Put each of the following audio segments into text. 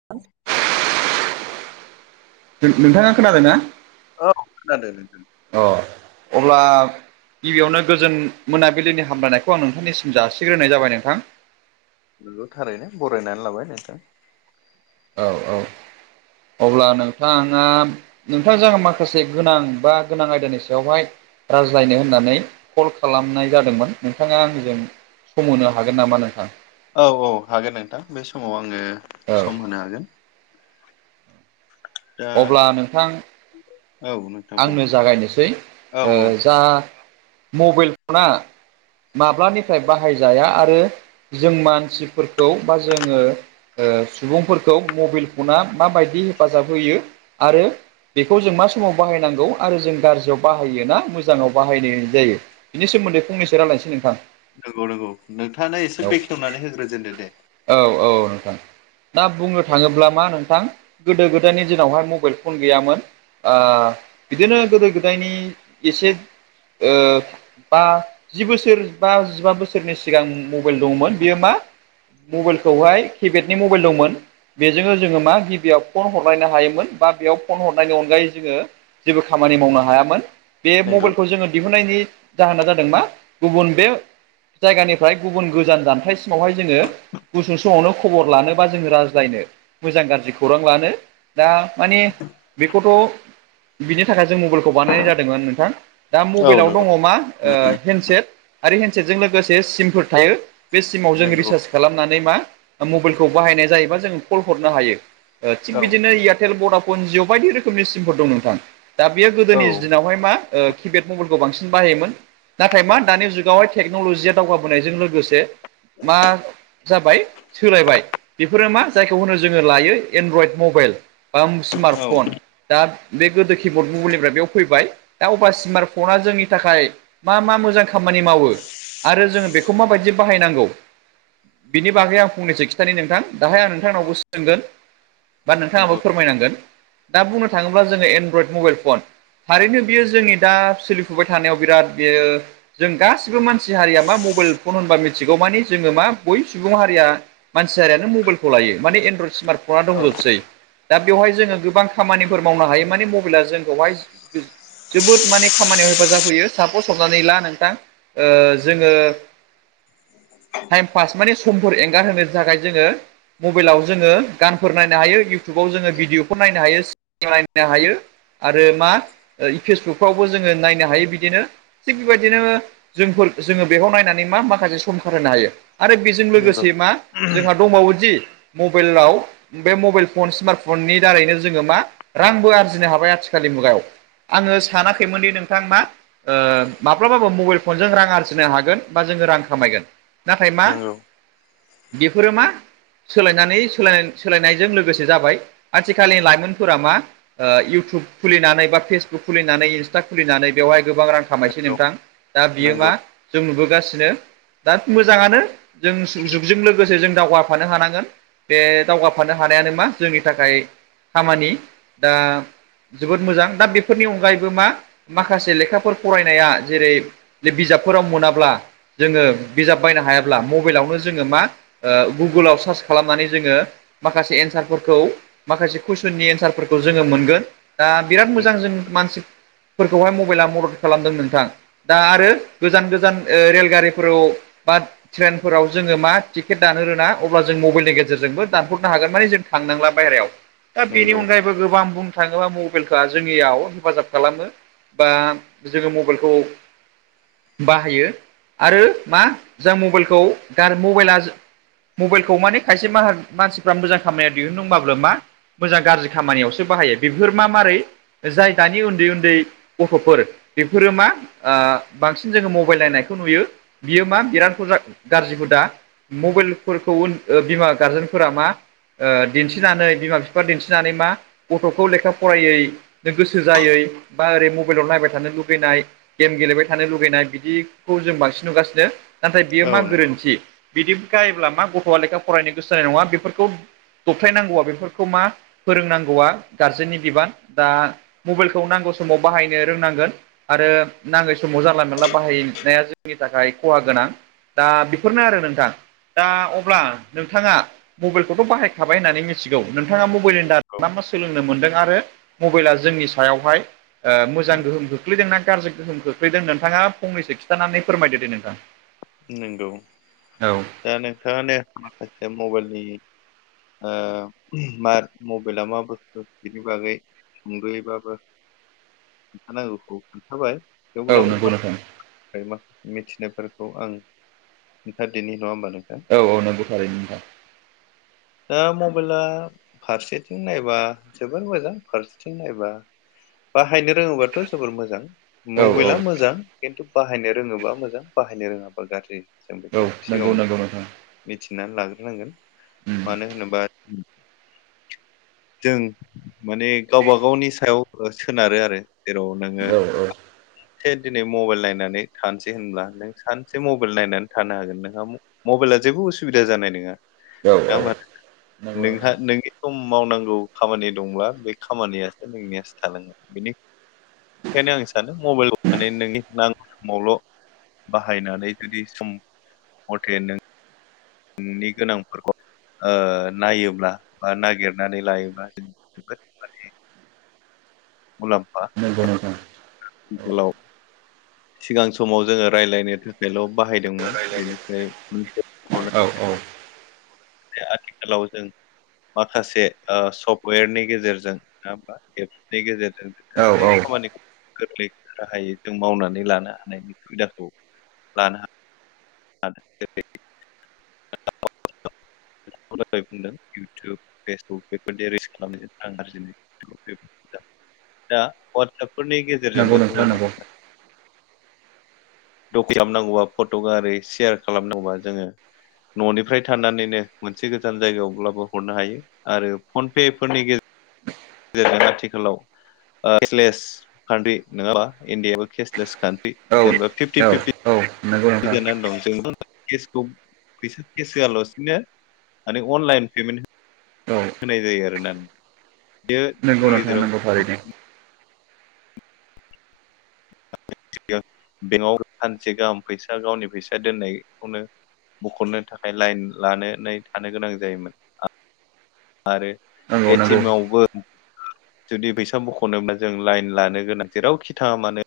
[inaudible] नों नोंथाङा खोनादो ना? औ खोनादों नोंथां अ अब्ला गिबियावनो गोजोन मोनाबिलिनि हामलायनायखौ आं नोंथांनिसिम जासिग्रोनाय जाबाय नोंथां। नंगौ थारैनो बरायनानै लाबाय नोंथां। औ औ अब्ला नोंथाङा नोंथां जोङा माखासे गोनां बा गोनां आयदानि सायावहाय रायज्लायनो होननानै कल खालामनाय जादोंमोन नोंथाङा आंजों सम होनो हागोन नामा नोंथां? औ औ हागोन नोंथां बे समाव आङो औ सम होनो हागोन। दा अब्ला नोंथां। औ नोंथां बुं आंनो जागायनोसै औ ओ औ जा मबेल जुगना माब्लानिफ्राय बाहायजाया आरो जों मानसिफोरखौ बा जोङो ओ सुबुंफोरखौ मबिल फना माबायदि हेफाजाब होयो। आरो बेखौ जों मा समाव बाहायनांगौ आरो जों गाज्रियाव बाहाययोना मोजाङाव बाहायनाय जायो। बिनि सोमोन्दै फंनैसो रायलायनोसै नोंथां। नोंगौ नोंगौ नोंथाङानो एसे औ बेखेवनानै होग्रोजेनदो दे। औ औ नोंथां दा बुंनो थाङोब्ला मा नोंथां गोदो गोदायनि दिनावहाय मबेल फन गैयामोन ओ बिदिनो गोदो गोदायनि इसे ओ। बा जि बोसोर बा जिबा बोसोरनि सिगां मबेल दंमोन बेयो मा? मबेलखौहाय किपेडनि मबेल दंमोन बेजोंनो जोङो मा गिबियाव फन हर लायनो हायोमोन बा बेयाव फन हरनायनि अनगायै जोङो जेबो खामानि मावनो हायामोन। बे नंगौ मबेलखौ जोङो दिहुननायनि जाहोना जादों मा गुबुन बे जायगानिफ्राय गुबुन गोजान जानथायसिमावहाय जोङो गुसुं समावनो खबर लानो बा जोङो रायज्लायनो मोजां गाज्रि खौरां लानो दा माने बेखौथ' बिनि थाखाय जों मबेलखौ बानायनाय जादोंमोन नोंथां। दा औ मबेलाव दङ नंगौ मा ओ हेन्दसेट आरो हेन्दसेटजों लोगोसे सिमफोर थायो बे सिमाव जों नंगौ रिसार्ज खालामनानै मा मबेलखौ बाहायनाय जायोबा जोङो कल हरनो हायो ओ थि औ बिदिनो नंगौ एयारटेल भडाफन जिअ' बायदि रोखोमनि सिमफोर दं नोंथां। दा बेयो औ गोदोनि दिनावहाय मा ओ किपेड मबेलखौ बांसिन बाहायोमोन। नाथाय मा दानि जुगावहाय टेक्न'ल'जिया दावगाबोनायजों लोगोसे मा जाबाय सोलायबाय बेफोरो मा जायखौ होनो जोङो लायो एनड्रइड मबाइल बा औ स्मार्टफन दा बे गोदो किबड मुुबलनिफ्राय बेयाव फैबाय दा अब्ला स्मार्टफना जोंनि थाखाय मा मा मोजां खामानि मावो आरो जोङो बेखौ माबायदि बाहायनांगौ बिनि बागै आं फंनैसो खिथानो नोंथां दाहाय आं नोंथांनावबो सोंगोन। बा नोंथाङाबो नंगौ फोरमायनांगोन दा बुंनो थाङोब्ला जोङो एनड्रइड मबाइल फन। थारैनो बियो जोंनि दा सोलिफुबाय थानायाव बिराद बियो जों गासिबो मानसि हारिया मा मबाइल फन होनबा मिथिगौ मानि जोङो मा बै सुबुं हारिया मानसि हारियानो मबाइलखौ लायो माने एनरयइड् सिमार्टफना औ दंजोबो सै दा बेवहाय जोङो गोबां खामानिफोर मावनो हायो माने मबाइला जोंखौहाय जोबोद माने खामानियाव हेफाजाब होयो साफस हमनानै ला नोंथां ओ जोङो टाइम पास माने समफोर एंगार होनो थाखाय जोङो मबाइलाव जोङो गानफोर नाय नो हायो इउटुबाव जोङो भिडिअफोर नायनो हायो सिनेमा नायनो हायो। आरो मा फेसबुकफ्रावबो नायनो हायो बिदिनो। थिग बेबायदिनो जोंफोर जोङो बेखौ नायनानै मा माखासे सम खारहोनो हायो। आरो बेजों नंगौ लोगोसे मा जोंहा दंबावोदि मबाइलाव बे मबाइल फन स्मार्ट फननि दारैनो जोङो मा रांबो आरजिनो हाबाय आथिखालनि मुगायाव। आङो सानाखैमोनदि नोंथां मा ओ माब्लाबाबो मबाइल फनजों रां आरजिनो हागोन बा जोङो रां खामायगोन। नाथाय मा नंगौ बेफोरो मा सोलायनानै सोलाय सोलायनायजों लोगोसे जाबाय आथिखालनि लाइमोनफोरा मा इउटुब खुलिनानै बा फेसबुक खुलिनानै इन्स्टा खुलिनानै बेवहाय गोबां रां खामायसै नंगौ दा बियो नंगौ मा जों नुबोगासिनो। दा मोजाङानो जों जुगजों लोगोसे जों दावगाफानो हानांगोन बे दावगाफानो हानायानो मा जोंनि थाखाय खामानि दा जोबोद मोजां दा बेफोरनि अनगायैबो मा माखासे लेखाफोर फरायनाया जेरै बिजाबफोराव मोनाब्ला जोङो बिजाब बायनो हायाब्ला मबाइलावनो जोङो मा गुगोलाव सार्च खालामनानै जोङो माखासे एन्सारफोरखौ माखासे कुइसननि एन्सारफोरखौ जोङो मोनगोन‌। दा बिराद मोजां जों मानसिफोरखौहाय मबाइला मदद खालामदों नोंथां। दा आरो गोजान गोजान रेलगारिफोराव बा ट्रेनफोराव जोङो मा टिकेट दानो रोा अब्ला जों मबाइलनि गेजेरजोंबो दाननो हागोन जों थांनां बा बेनि नंगौ अनायैबो गोबां बुंनो थाङोबा मबाइलखौ जोंनियाव हेफाजाब खालामो। बा जोङो मबाइलखौ बाहायो आरो मा जा मबाइलखौ गार मबाइला मबाइलखौ माने खायसे म मानसिफ्रा मोजां खामानिया दिहुनदोंबो मा मोजां गाज्रि खामानियावसो बाहायो बेफोर मा मारै जाय दानि उन्दै उन्दै। गथ'फोर बेफोरो मा ओ बांसिन जोङो मबाइल नायनायखौ नुयो। बियो मा बिरादा बेराथ गाज्रि हुदा मबाइलफोरखौ उ बिमा गारजेन। फोर मा दिन्थिनानै बिमा बिफा दिन्थिनानै मा गथ'खौ लेखा फरायै गोसो जायै बा ओरै मबाइलाव नायबाय थानो लुबैनाय गेम गेलेबाय थानो लुुबैनाय बिदिखौ जों बांसिन नुगासिनो नाथाय बियो औ मा गोरोन्थि बिदि गायोब्ला मा गथ'आ लेखा फरायनो गोसो जानाय नङा बेफोरखौ दबथायनांगौआ बेफोरखौ मा फोरोंनांगौआ गारजेननि बिबान दा। मबाइलखौ नांगौ समाव बाहायनो रोंनांगोन। आरो नाङै समाव जानला मोनला बाहायनाया जोंनि थाखाय खहा गोनां। दा बेफोरनो आरो नोंथां दा अब्ला नोंथाङा मबाइलखौथ' बाहायखाबाय होननानै मिथिगौ नोंथाङा मबाइलनि नंगौ दा मा सोलोंनो मोन्दों आरो मबाइला जोंनि सायावहाय मोजां गोहोम खोख्लैदोंना गाज्रि गोहोम खोख्लैदों नोंथाङा फंनैसो खिन्थानानै फोरमायदो दे नोंथां। नंगौ औ दा नोंथाङानो माखासे मबाइलनि मा मबाइला मा बुस्थु बिनि बागै सुंदयैबाबो खोनथानांगौखौ खोनथाबाय औ थेवब्लाबो नंगौ मा नोंथां मा मिथिनायफोर खौ आं खोनथादिनि नङा होमबा नोंथां? औ औ नोंगौ थारैनो नोंथां। दा मबाइला फारसेथिं नायबा जोबोर मोजां फारसेथिं नायबा बाहायनो रोङोबाथ' जोबोर मोजां। औ औ मबाइला मोजां खिन्थु बाहायनो रोङोबा मोजां बाहायनो रोङाबा गाज्रि। औ नंगौ नंगौ नोंथां। मिथिना लाग्रोनांगोन उम मानो होनोबा जों माने गावबा गावनि सायाव सोनारो आरो। जेराव नोङो औ औ एसे दिनै मबाइल नायनानै थानोसै होनब्ला नों सानसे मबाइल नायनानै थानो हागोन नोंहा मबाइला जेबो उसुबिदा जानाय नङा। औ [inaudible] औ हामाथो नंगौ नोंहा नोंथां नोंनि सम मावनांगौ खामानि दंब्ला बे खामानियासो नोंनियासो थालांगोन बेनिखायनो बेंखायनो आं सानो मबाइलखौ नोंनि नांगौ समावल' बाहायनानै जुदि सम मथे नों नि गोनांफोरखौ ओ नायोब्ला बा नागिरनानै लायोब्ला जोबोद माने मुलाम्फा नंगौ नोंथां। औ गोलाव सिगां समाव जोङो रायज्लायनो थाखायल' बाहायदोंमोन बेनिफ्रायनो औ औ बे आथिखालाव जों माखासे सफ्टवेरनि गेजेरजों नङाबा एपनि गेजेरजों औ गासै औ खामानिखौ गोरलै राहायै जों मावनानै लानो हानायनि सुबिदाखौ लानो आरो बेबादि बुंदों इउटुब फेसबुक बेफोरदि रिस्स खालामनाय जादों आं ? आरोखि दा ववाट्सपफोरनि गेजेरजोंबो नोंथां जोङो मा नंगौ दाना खालामनांगौबा फट' गफोरखौ सेयार खालामनांगौबा जोङो न'निफ्राय थानानैनो मोनसे गोजान जायगायावब्लाबो हरनो हायो। आरो फनपे फोरनि गेजेराव गेजेरजों आथिखालाव केसलेस कान्ट्रि नङाबा इण्डियाबो केसलेस कान्ट्रि औ जेनबा पिबटि औ पिबटि औ नंगौ नों बि जानानै दं जोंबो केसखौ फैसा केस होआलासिनो माने अनलाइन पेमेन्ट औ होनाय जायो आरो ना बेयो नंगौ जोंनि नोंथां गेजेराव नंगौ थारैनो खुब बेंकआव सानसे गाहाम फैसा गावनि फैसा दोननायखौनो बख'नो थाखाय लाइन लानानै थानो गोनां जायोमोन। आरो नंगौ नंगौ एटिम आवबो जुदि फैसा बखनायाव'नो जों लाइन लानो गोनां जेरावखि थाङा मानो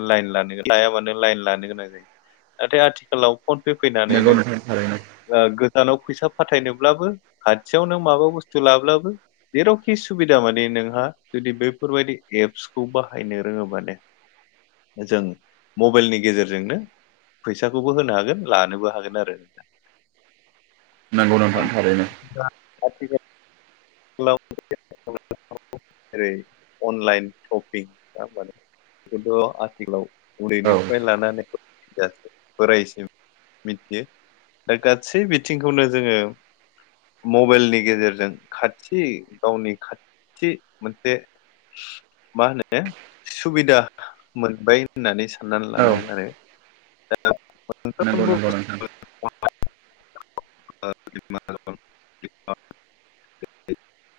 लाइन लानो लायाबानो लाइन लानो गोनां जायो नाथाय आथिखालाव फनपे फैनानै नंगौ नों नोंथां थारैनो ओ गोजानाव फैसा फाथायनोब्लाबो खाथियावनो माबा बुस्थु लाब्लाबो जेरावखि सुबिदा माने नोंहा जुदि बेफोरबायदि एप्सखौ बाहायनो रोङोबानोे जों मबाइलनि गेजेरजोंनो फैसाखौबो होनो हागोन लानोबो हागोन आरो नांगौ नंथां थारैनो स [unintelligible] हेलौ जेरै अनलाइन सपिं नंआहोनबा बेथ' आथिखालाव औ उन्दैनिफ्राय लानानै फ बोरायसिम मिथियो दा गासै बिथिंखौनो जोङो मबाइलनि गेजेरजों खाथि गावनि खाथि मोनसे स् मा होनो सुबिदा मोनबाय होननानै साननानै औ लानांगोन आरो दा नंगौ मोनफ्रोमबो नंगौ [unintelligible] नोंथां मोनफ्रोमबो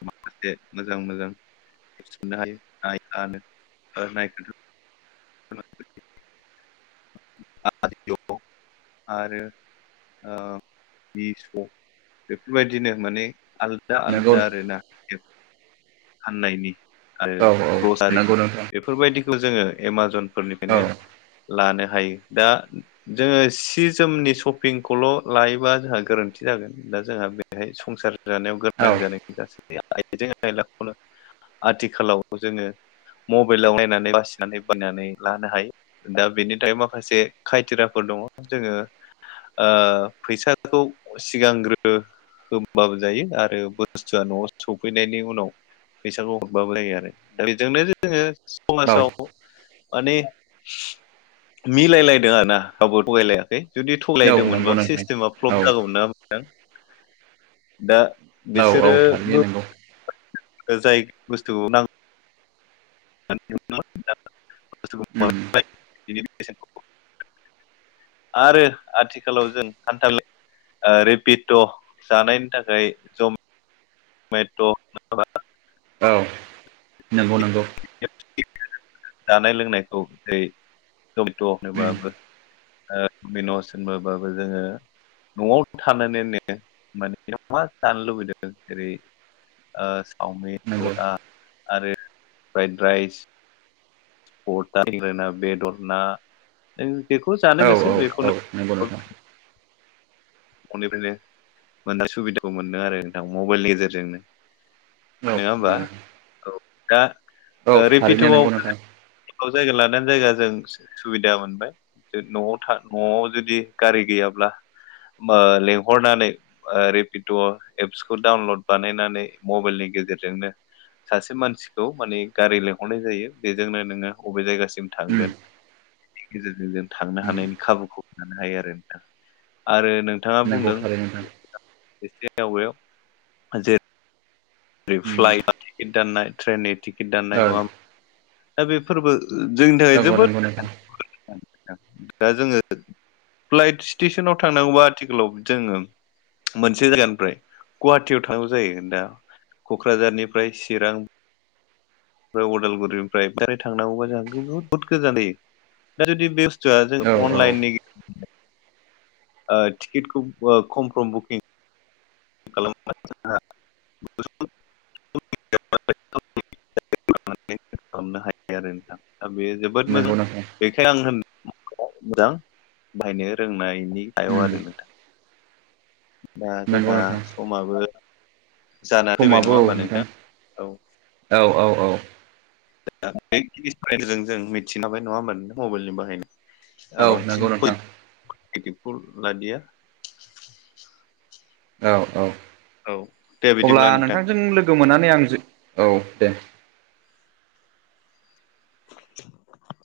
माखासे मोजां मोजां सनो हायो नो नायथ [unintelligible] [inaudible] आरो ओ बिस बेफोरबायदिनो माने आलदा दा नंगौ आलदा आरोना बेफो हामनाइनि आरो औ औ ग्रसारि नंगौ नोंथां बेफोरबायदिखौ जोङो औ एमाजनफोरनिफ्रायनो लानो हायो। दा जोङो सि जोमनि सपिंखौल' लायोबा जोंहा गोरोन्थि जागोन। दा जोंहा बेहाय संसार जानायाव गोरोनां औ जानायनि गासै आइजें आयलाखौनो- आथिखालावबो जोङो मबाइलाव नायनानै बासिनानै बायनानै लानो हायो दा बेनि थाखाय माखासे माखासे काइटेरियाफोर दङ जोङो ओ फैसाखौ सिगांग्रो होमबाबो जायो आरो बुस्थुआ न'आव सफैनायनि उनाव फैसाखौ हरबाबो जायो आरो दा बेजोंनो जोङो औ समाजाव माने मिलायलायदों आ ना रावबो थगाय लायाखै जुदि थगायलाय औ दोंमोनबा नंगौ नोंथां सिस्टेमा औ फ्लप जागौमोन ना ओं दा औ औ थारैनो बिसोरोबो नंगौ जाय बुस्थुआ ना [inaudible] उम [inaudible] आरो आथिखालाव जों खान्थाल ओ रिपिट' जानायनि थाखाय ज मेट' माबा औ नंगौ नंगौ जानाय लोंनायखौ जेरै जमेट' उम होनोबाबो ओ बिन'सिनबाबो जोङो न'आव थानानैनो माने मा जानो लुबैदों जेरै ओ सावमिन नंगौ लथा आरो फ्राइड राइस अरदार होना बेदर ना नों बेखौ जानो औ गोसो औ औ बेखौनो नंगौ नोंथां न'निफ्रायनो मोनोना सुबिदाखौ मोनदों आरो नोंथां मबाइलनि गेजेरजोंनो औ नङा होमबा नंगौ। औ दा औ ओ थारैनो रिपिट'आव नंगौ नोंथां जायगा लाना जायगा जों सुबिदा मोनबाय न'आव था न'आव जुदि गारि गैयाब्ला होमबा लिंहरनानै ओ रेपिट' एप्सखौ डाउनलड बानायनानै मबाइलनि गेजेरजोंनो सासे मानसिखौ माने गारि लिंहरनाय जायो बेजोंनो नोङो बबे जायगासिम था उम गेजेरजों जों थांनो उम हानायनि खाबुखौ मोननो हायो आरो नोंथां आरो नोथाङा नंगौ बुंदों थारैनो नोंथां एसे आवगायाव जे ओरै उम फ्लाइट टिकेट दाननाय ट्रेननि टिकेट दाननाय औ नङा दा बेफोरबो जोंनि थाखाय नंगौ जोबोद नंगौ नोंथां [unintelligible] दा जोङो फ्लाइट स्टेसनाव थांनांगौबा आथिखालावबो जोङो मोनसे जायगानिफ्राय गुवाटियाव थांनांगौ जायो दा क'क्राझारनिफ्राय चिरां ओमफाय उदालगुरिनिफ्राय डायरेक्ट थांनांगौबा जोंहा बहुत बहुत गोजान जायो दा जुदि बे जोंहा औ ओ औ अनलाइननि गेजेरजों ओ टिकेटखौ कमफर्म बुकिं खालामबाय [unintelligible] खालामनो हायो आरो नोंथां दा बे जोबोद मोजां नंगौ नोंथां बेखि बेखायनो आं होनदों मोजां बाहायनो रोंनायनि सायाव उम आरो नोंथां। [inaudible] दा नंगौ जोंहा नोंथां समाबो जाना फैबाय समाबो नङा औ होमबा नोंथां औ। औ औ औ। दा बे जिनिस बाहाय जों मिथिनो हाबाय नङा होमबा नोंथां मबाइलनि औ बाहायनाय नंगौ बांसिन नोंथां फुइड लादिया [unintelligible] बियो औ औ औ दे अब्ला बिदिब्ला नोंथां नोंथांजों लोगो मोननानै आं औ दे। [inaudible]